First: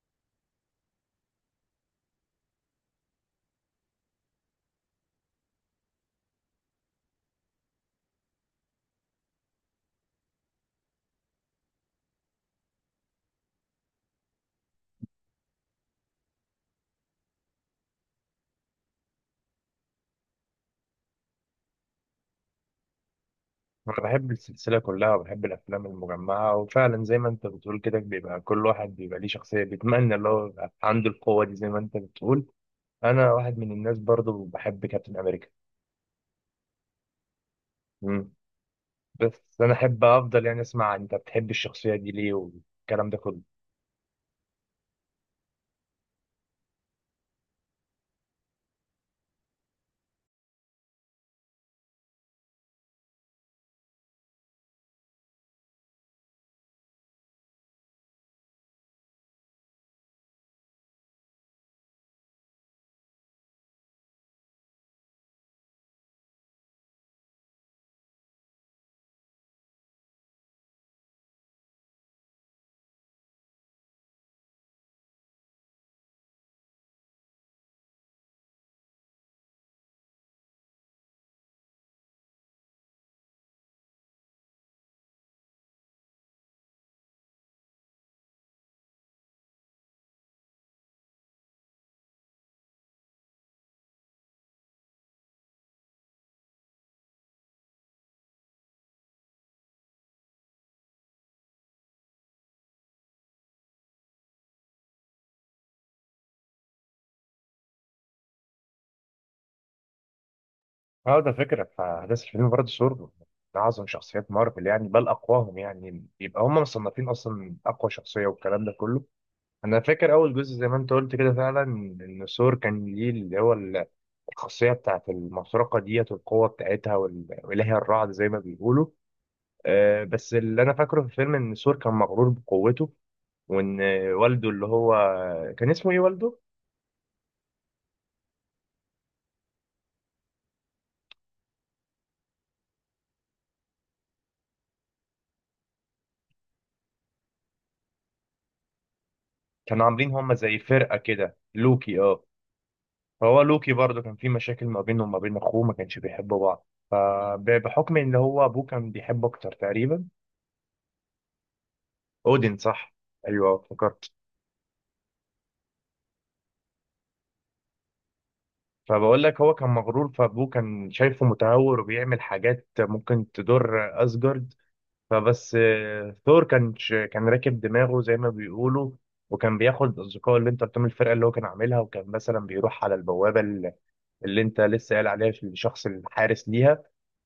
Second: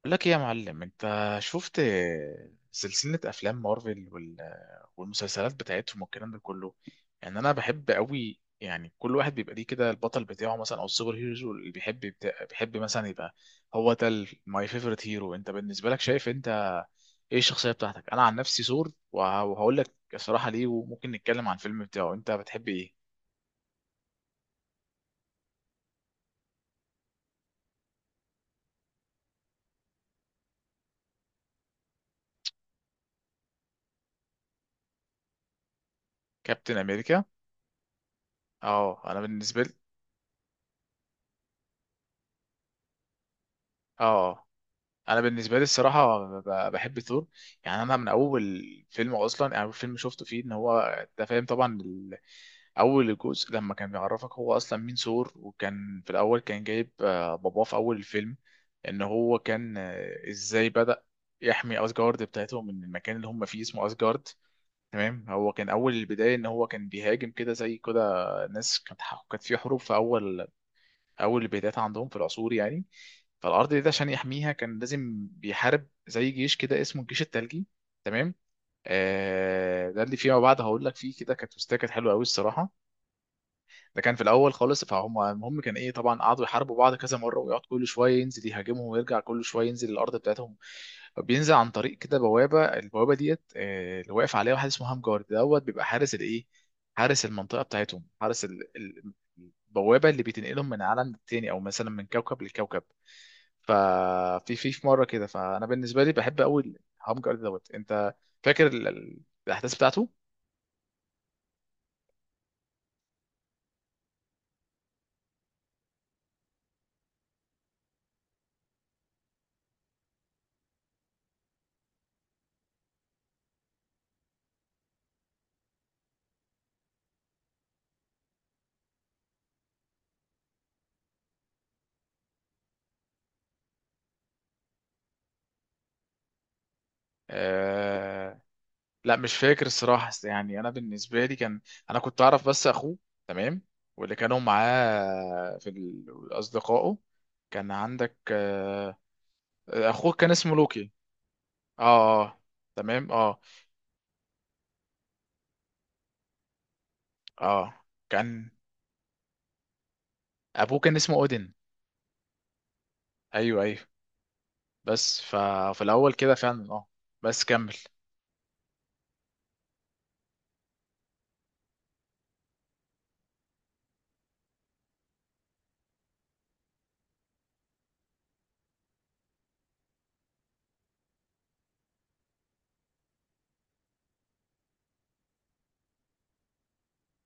بقول لك ايه يا معلم؟ انت شفت سلسلة افلام مارفل وال- والمسلسلات بتاعتهم والكلام ده كله؟ يعني انا بحب قوي، يعني كل واحد بيبقى ليه كده البطل بتاعه مثلا او السوبر هيرو اللي بيحب بيحب مثلا يبقى هو ده ماي فيفورت هيرو. انت بالنسبة لك شايف انت ايه الشخصية بتاعتك؟ انا عن نفسي ثور، وه- وهقول لك الصراحة ليه، وممكن نتكلم عن الفيلم بتاعه. انت بتحب ايه؟ أنا بحب السلسلة كلها وبحب الأفلام المجمعة وفعلا زي ما أنت بتقول كده بيبقى كل واحد بيبقى ليه شخصية بيتمنى اللي هو يبقى عنده القوة دي زي ما أنت بتقول. أنا واحد من الناس برضو بحب كابتن أمريكا. كابتن امريكا. مم. اه، انا بس بالنسبة لي، أنا أحب أفضل يعني أسمع أنت بتحب الشخصية دي ليه والكلام ده كله. اه، انا بالنسبه لي الصراحه بحب ثور. يعني انا من اول فيلم اصلا، يعني اول فيلم شفته فيه ان هو، انت فاهم طبعا، اول جزء لما كان بيعرفك هو اصلا مين ثور، وكان في الاول كان جايب باباه في اول الفيلم ان هو كان، ازاي بدأ يحمي اسجارد بتاعتهم من المكان اللي هم فيه اسمه اسجارد. تمام. هو كان اول البدايه ان هو كان بيهاجم كده زي كده ناس كانت كانت في حروب في اول البدايات عندهم في العصور يعني. فالارض دي عشان يحميها كان لازم بيحارب زي جيش كده اسمه الجيش الثلجي. تمام. آه، ده اللي فيما بعد هقول لك فيه، كده كانت تستات كانت حلوه قوي الصراحه. ده كان في الاول خالص، فهم. المهم كان ايه، طبعا قعدوا يحاربوا بعض كذا مره، ويقعد كل شويه ينزل يهاجمهم، ويرجع كل شويه ينزل الارض بتاعتهم. فبينزل عن طريق كده بوابه، البوابه ديت اللي واقف عليها واحد اسمه هام جارد دوت، بيبقى حارس الايه، حارس المنطقه بتاعتهم، حارس البوابه اللي بتنقلهم من عالم للتاني، او مثلا من كوكب لكوكب. ففي في في مره كده، فانا بالنسبه لي بحب قوي هام جارد دوت. انت فاكر الاحداث بتاعته؟ أه، ده فكرة فأحداث الفيلم برضه سور من أعظم شخصيات مارفل يعني بل أقواهم يعني يبقى هم مصنفين أصلا أقوى شخصية والكلام ده كله. أنا فاكر أول جزء زي ما أنت قلت كده فعلا إن سور كان ليه اللي هو الخاصية بتاعت المسرقة ديت والقوة بتاعتها وإلهي الرعد زي ما بيقولوا. بس اللي أنا فاكره في الفيلم إن سور كان مغرور بقوته وإن والده اللي هو كان اسمه إيه والده؟ آه، لا مش فاكر الصراحة، بس يعني أنا بالنسبة لي كان، أنا كنت أعرف بس أخوه. تمام. واللي كانوا معاه في أصدقائه، كان عندك كانوا عاملين أخوه كان هما اسمه زي لوكي. فرقة كده لوكي اه اه، تمام اه. فهو لوكي برضه كان في مشاكل ما بينه وما بين أخوه ما كانش بيحبوا بعض اه فبحكم إن هو كان أبوه كان بيحبه أكتر تقريبا. أبوه كان اسمه أودين. أودين صح؟ أيوه أيوه أيوه. افتكرت. بس ففي الأول كده فعلا، اه، بس كمل. فبقول لك هو كان مغرور فابوه كان شايفه متهور وبيعمل حاجات ممكن تضر اسجارد. فبس ثور كان راكب دماغه زي ما بيقولوا. وكان بياخد اصدقائه اللي انت قلت لهم الفرقه اللي هو كان عاملها وكان مثلا بيروح على البوابه اللي انت لسه قايل عليها في الشخص الحارس ليها.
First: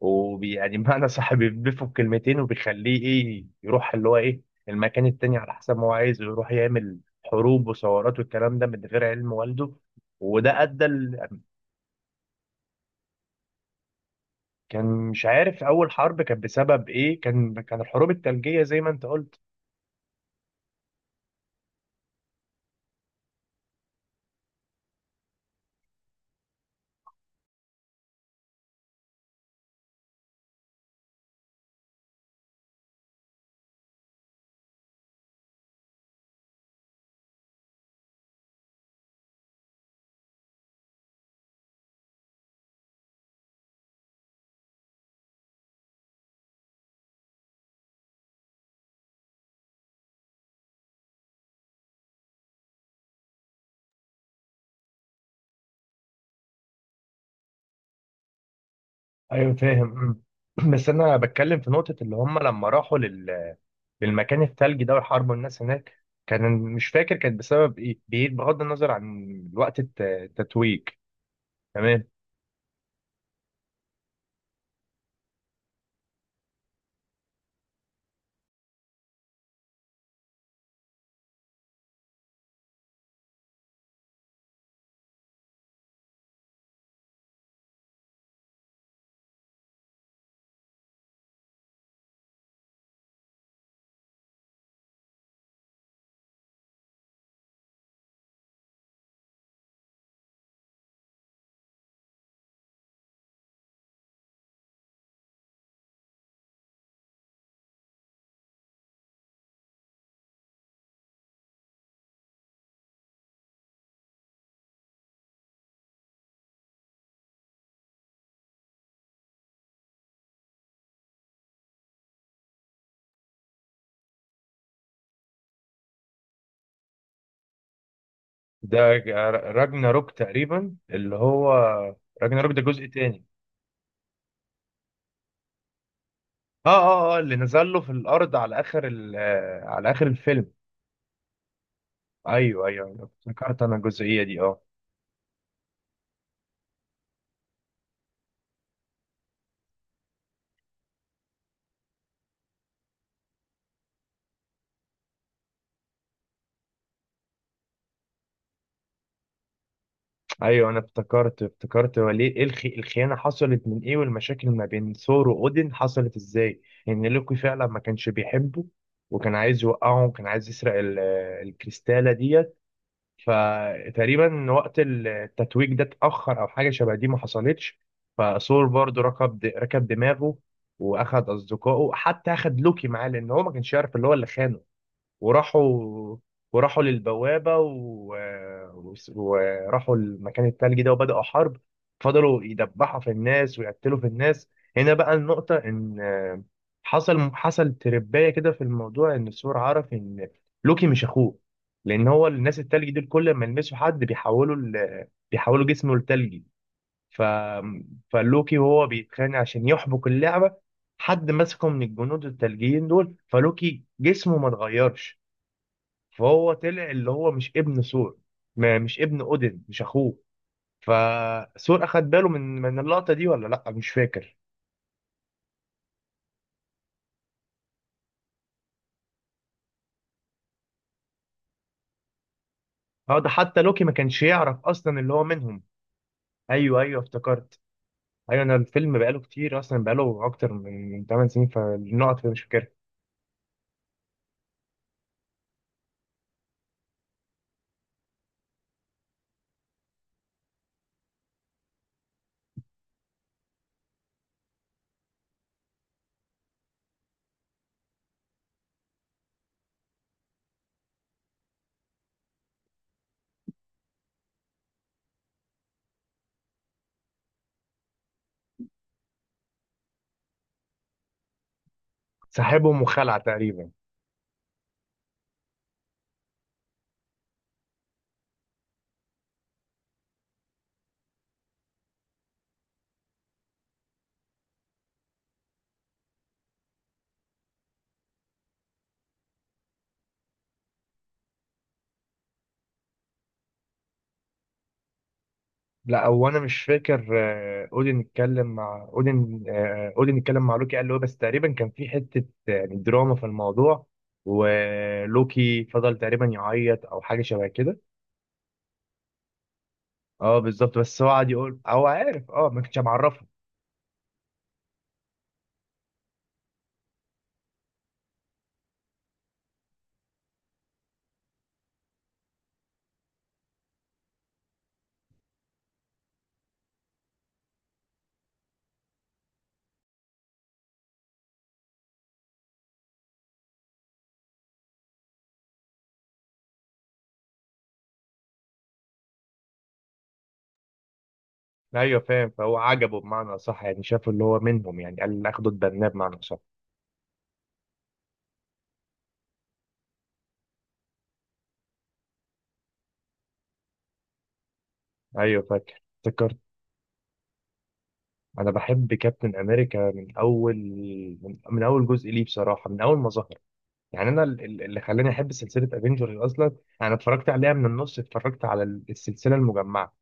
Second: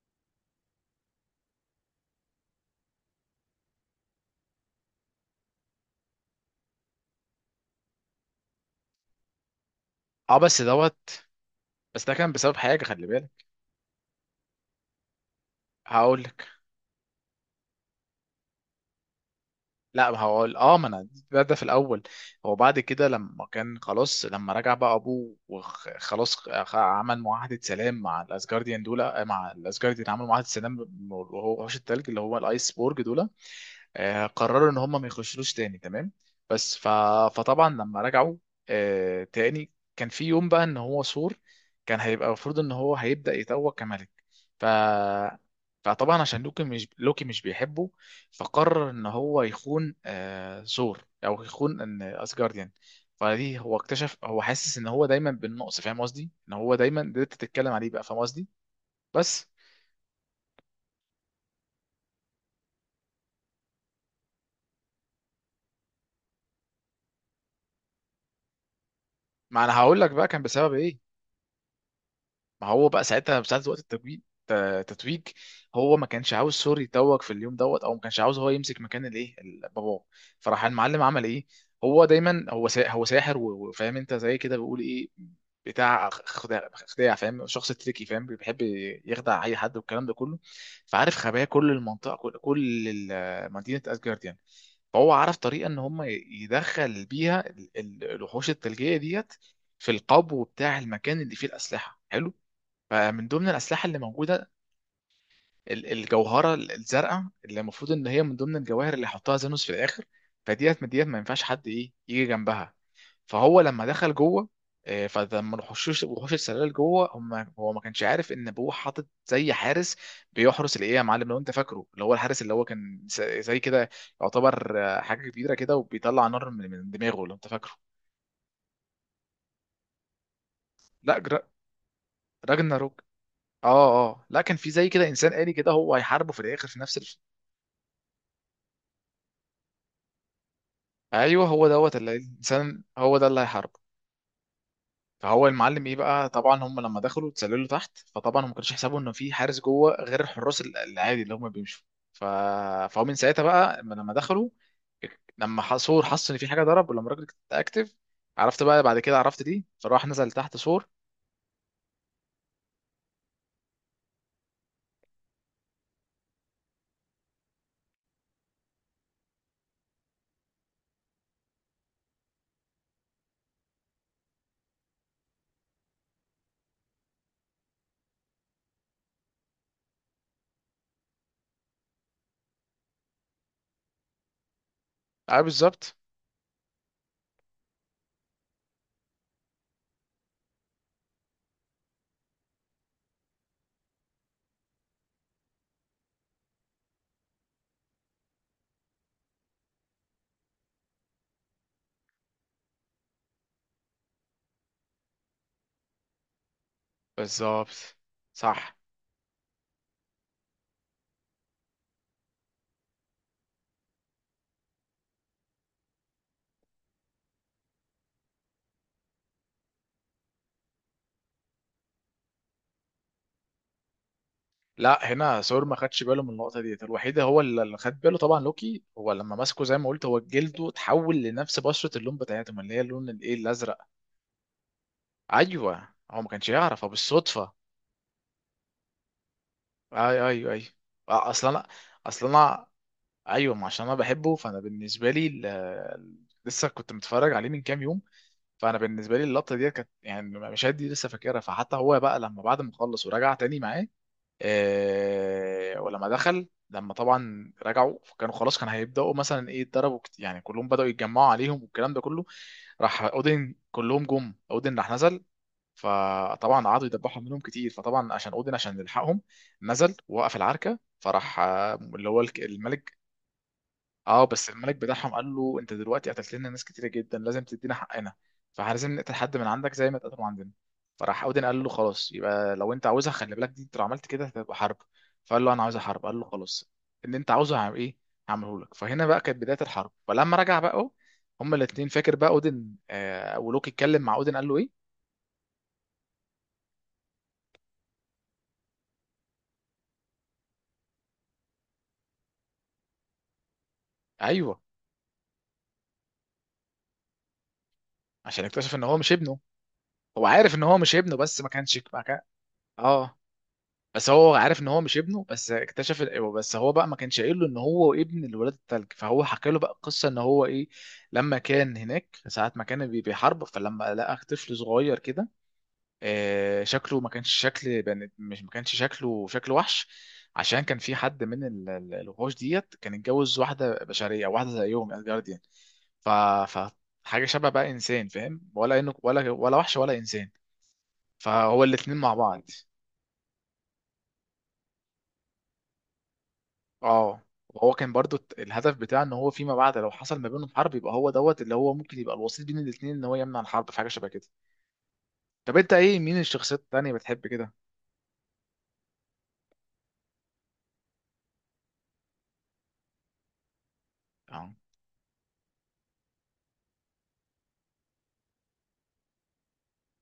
ويعني معنى صح بيضيفه بكلمتين وبيخليه ايه يروح اللي هو ايه المكان التاني على حسب ما هو عايز ويروح يعمل حروب وثورات والكلام ده من غير علم والده. اه بس وده ادى دوت، ال- بس ده كان بسبب حاجة، خلي بالك. كان مش عارف اول حرب هقول. كان بسبب ايه. كان الحروب الثلجيه زي ما انت قلت. لا ما هو اه، ما انا ده في الاول هو بعد كده لما كان خلاص، لما رجع بقى ابوه وخلاص عمل معاهده سلام مع الاسجارديان دول، مع الاسجارديان عملوا معاهده سلام، وهو وحوش التلج اللي هو الايس بورج دول، قرروا ان هم ما يخشلوش تاني. تمام. بس ف... فطبعا لما رجعوا تاني، كان في يوم بقى ان هو سور كان هيبقى، المفروض ان هو هيبدأ يتوج كملك. ف، فطبعا عشان لوكي، مش بيحبه، فقرر ان هو يخون سور، او يخون ان اسجارديان. فدي هو اكتشف، هو حاسس ان هو دايما بالنقص، فاهم قصدي؟ ان هو دايما ده انت تتكلم عليه بقى، فاهم قصدي؟ بس. ايوه فاهم. مم. بس انا بتكلم في نقطه اللي هم لما راحوا للمكان الثلجي ده وحاربوا الناس هناك كان مش فاكر كانت بسبب ايه بعيد بغض النظر عن ما انا وقت هقول لك بقى كان بسبب التتويج. ايه. تمام. ما هو بقى ساعتها ساعة وقت التتويج، التتويج هو ما كانش عاوز سوري يتوج في اليوم دوت، او ما كانش عاوز هو يمسك مكان الايه باباه. فراح المعلم عمل ايه، هو دايما هو هو ساحر و- وفاهم انت زي كده، بيقول ايه، بتاع خداع، خداع، فاهم، شخص تريكي، فاهم، بيحب يخدع اي حد والكلام ده كله. فعارف خبايا كل المنطقه، مدينه اسجارد يعني. فهو عرف طريقه ان هم يدخل بيها الوحوش الثلجيه ديت في القبو بتاع المكان اللي فيه الاسلحه. حلو. فمن ضمن الأسلحة اللي موجودة الجوهرة الزرقاء، اللي المفروض إن هي من ضمن الجواهر اللي يحطها زانوس في الآخر. فديت من ديت ما ينفعش حد إيه يجي جنبها. فهو لما دخل جوه، فلما الوحوش، وحوش السلال جوه هم، هو ما كانش عارف ان ابوه حاطط زي حارس بيحرس الايه يا معلم، لو انت فاكره، اللي هو الحارس اللي هو كان زي كده يعتبر حاجه كبيره كده وبيطلع نار من دماغه، لو انت فاكره؟ ده راجناروك تقريبا اللي لا هو. راجناروك ده جزء راجناروك. تاني. اه اه، لا كان في زي كده انسان آلي كده هو هيحاربه في الاخر اه في نفس. اه اه اللي نزل له في الارض على اخر الفيلم. ايوه هو دوت اللي ايوه الانسان، ايوه أيوة، هو ده اللي افتكرت انا هيحاربه. الجزئيه دي اه فهو المعلم ايه بقى، طبعا هم لما دخلوا اتسللوا تحت، فطبعا هم ما كانش حسابهم ان في حارس جوه غير الحراس العادي اللي هم بيمشوا. ف، فهو من ساعتها بقى لما دخلوا، لما سور حس ان في حاجه ضرب، ولما الراجل اكتف، عرفت بقى بعد كده عرفت دي، فراح نزل تحت ايوه انا سور. افتكرت هو ليه ايه الخيانه حصلت من ايه والمشاكل ما بين ثور واودين حصلت ازاي؟ ان لوكي فعلا ما كانش بيحبه وكان عايز يوقعه وكان عايز يسرق الكريستاله ديت. فتقريبا وقت التتويج ده اتاخر او حاجه شبه دي ما حصلتش. فثور برضه ركب دماغه. واخد اصدقائه حتى اخد لوكي معاه لان هو ما كانش يعرف اللي هو اللي خانه. اه بالظبط. وراحوا وراحوا للبوابة وراحوا المكان التلجي ده وبدأوا حرب. فضلوا يدبحوا في الناس ويقتلوا في الناس. هنا بقى النقطة إن حصل ترباية كده في الموضوع إن السور عرف إن لوكي مش أخوه. لأن هو الناس التلجي دول كل ما يلمسوا حد بيحولوا جسمه لتلجي. ف... بالظبط. فلوكي صح. وهو بيتخانق عشان يحبك اللعبة حد مسكه من الجنود التلجيين دول فلوكي جسمه ما اتغيرش. فهو طلع اللي هو مش ابن ثور ما مش ابن اودن مش اخوه. فثور اخد باله من اللقطه دي ولا لا مش فاكر. لا، هنا سور ما خدش باله من النقطه ديت الوحيده، هو اللي اللي خد باله طبعا لوكي، هو لما مسكه زي ما قلت، هو جلده اتحول لنفس بشره اللون بتاعتهم اللي هي اللون اه ده الايه حتى الازرق. لوكي ما كانش يعرف اصلا اللي هو منهم. ايوه هو ما كانش ايوه يعرف، هو ايوه بالصدفه. افتكرت. ايوه انا الفيلم بقاله كتير اصلا اي بقاله ايوه اكتر ايوه. من 8 آه، اصل سنين انا فالنقط اصل مش انا فاكرها. ايوه، ما عشان انا بحبه، فانا بالنسبه لي لسه كنت متفرج عليه من كام يوم. فانا بالنسبه لي اللقطه دي كانت يعني، مشاهد دي لسه فاكرها. فحتى هو بقى لما بعد ما خلص ورجع تاني معاه، ولما دخل، لما طبعا رجعوا، فكانوا خلاص كان هيبداوا مثلا ايه يتضربوا يعني كلهم بداوا يتجمعوا عليهم والكلام ده كله. راح اودن، كلهم جم، اودن راح نزل، فطبعا قعدوا يدبحوا منهم كتير، فطبعا عشان اودن عشان يلحقهم نزل ووقف العركه، فراح اللي هو سحبهم الملك. وخلع تقريبا. اه بس الملك بتاعهم قال له: انت دلوقتي قتلت لنا ناس كتيره جدا، لازم تدينا حقنا، فلازم نقتل حد من عندك زي ما اتقتلوا عندنا. فراح اودن قال له: خلاص، يبقى لو انت عاوزها، خلي بالك دي، انت لو عملت كده هتبقى حرب. فقال له: انا عاوز حرب. قال له: خلاص، اللي انت عاوزه هعمل ايه، هعمله لك. فهنا بقى كانت بدايه الحرب. فلما رجع بقى هما الاثنين، فاكر بقى اودن آه، ولوكي اتكلم مع اودن قال له ايه؟ لا هو انا مش فاكر. اودين اتكلم مع لوكي قال له إيه، بس تقريبا كان في حته يعني دراما في الموضوع. ايوه، ولوكي فضل تقريبا يعيط او حاجه شبه كده. عشان اكتشف ان هو مش ابنه. هو اه عارف ان هو بالظبط مش بس هو ابنه، قعد بس ما يقول كانش، هو ما كان عارف ما كنتش اه معرفه. بس هو عارف ان هو مش ابنه، بس اكتشف بس هو بقى ما كانش قايل له ان هو ابن الولاد التلج. فهو حكى له بقى قصه ان هو ايه، لما كان هناك ساعه ما كان بيحارب، فلما لقى طفل صغير كده شكله ما كانش شكل مش ما كانش شكله شكل وحش، عشان كان في حد من الوحوش ديت كان اتجوز واحده بشريه، واحده زيهم الجارديان. ف ف حاجه شبه بقى انسان، فاهم، ولا انه ولا ولا وحش ولا انسان، فهو الاتنين ايوه مع فاهم. بعض. فهو عجبه بمعنى صح يعني شافه اللي هو منهم يعني قال اخده اتبناه بمعنى صح. اه. وهو كان برضو الهدف بتاعه ان هو فيما بعد لو حصل ما بينهم حرب يبقى هو دوت اللي هو ممكن يبقى الوسيط بين الاثنين، ان هو يمنع الحرب، في حاجه شبه كده. ايوه طب انت فاكر ايه، مين افتكرت. الشخصيات التانيه بتحب كده؟ انا بحب كابتن امريكا من اول من اول جزء ليه بصراحه من اول ما ظهر. يعني انا اه اللي خلاني احب سلسله افنجرز اصلا. انا اتفرجت عليها من النص اتفرجت على السلسله المجمعه.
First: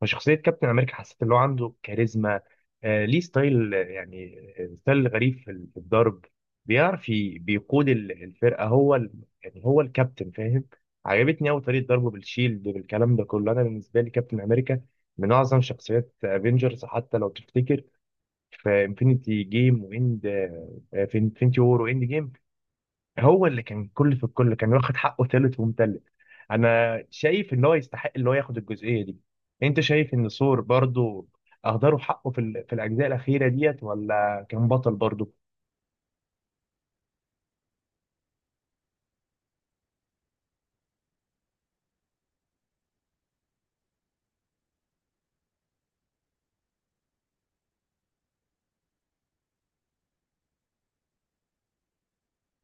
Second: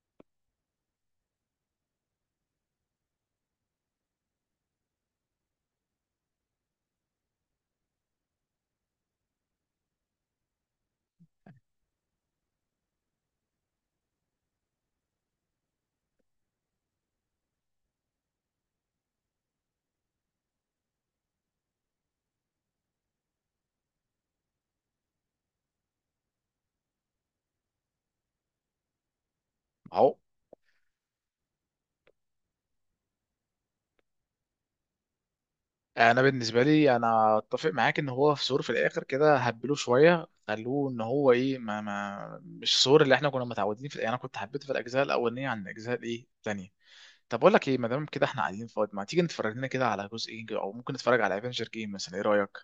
فشخصيه كابتن امريكا حسيت ان هو عنده كاريزما. ليه ستايل، يعني ستايل غريب في الضرب. بيعرف بيقود الفرقه هو. يعني هو الكابتن فاهم. عجبتني قوي طريقه ضربه بالشيلد بالكلام ده كله انا بالنسبه لي كابتن امريكا من اعظم شخصيات افنجرز حتى لو تفتكر في انفينيتي وور واند جيم. هو اللي كان كل في الكل كان واخد حقه ثالث ومتلت. انا شايف ان هو يستحق اللي هو ياخد الجزئيه دي. انت شايف اهو. ان ثور برضو اهدروا حقه في الاجزاء الاخيره ديت ولا كان بطل برضو؟ انا بالنسبه لي انا اتفق معاك ان هو في ثور في الاخر كده هبلوه شويه، خلوه ان هو ايه، ما ما مش ثور اللي احنا كنا متعودين، في يعني انا كنت حبيته في الاجزاء الاولانيه عن الاجزاء الايه التانيه. طب اقول لك ايه، ما دام كده احنا قاعدين فاضي ما تيجي نتفرج لنا كده على جزء ايه، او ممكن نتفرج على افنجر جيم مثلا، ايه رايك؟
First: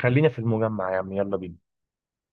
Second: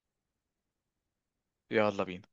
خلينا في المجمع يا عم يلا بينا. يلا بينا.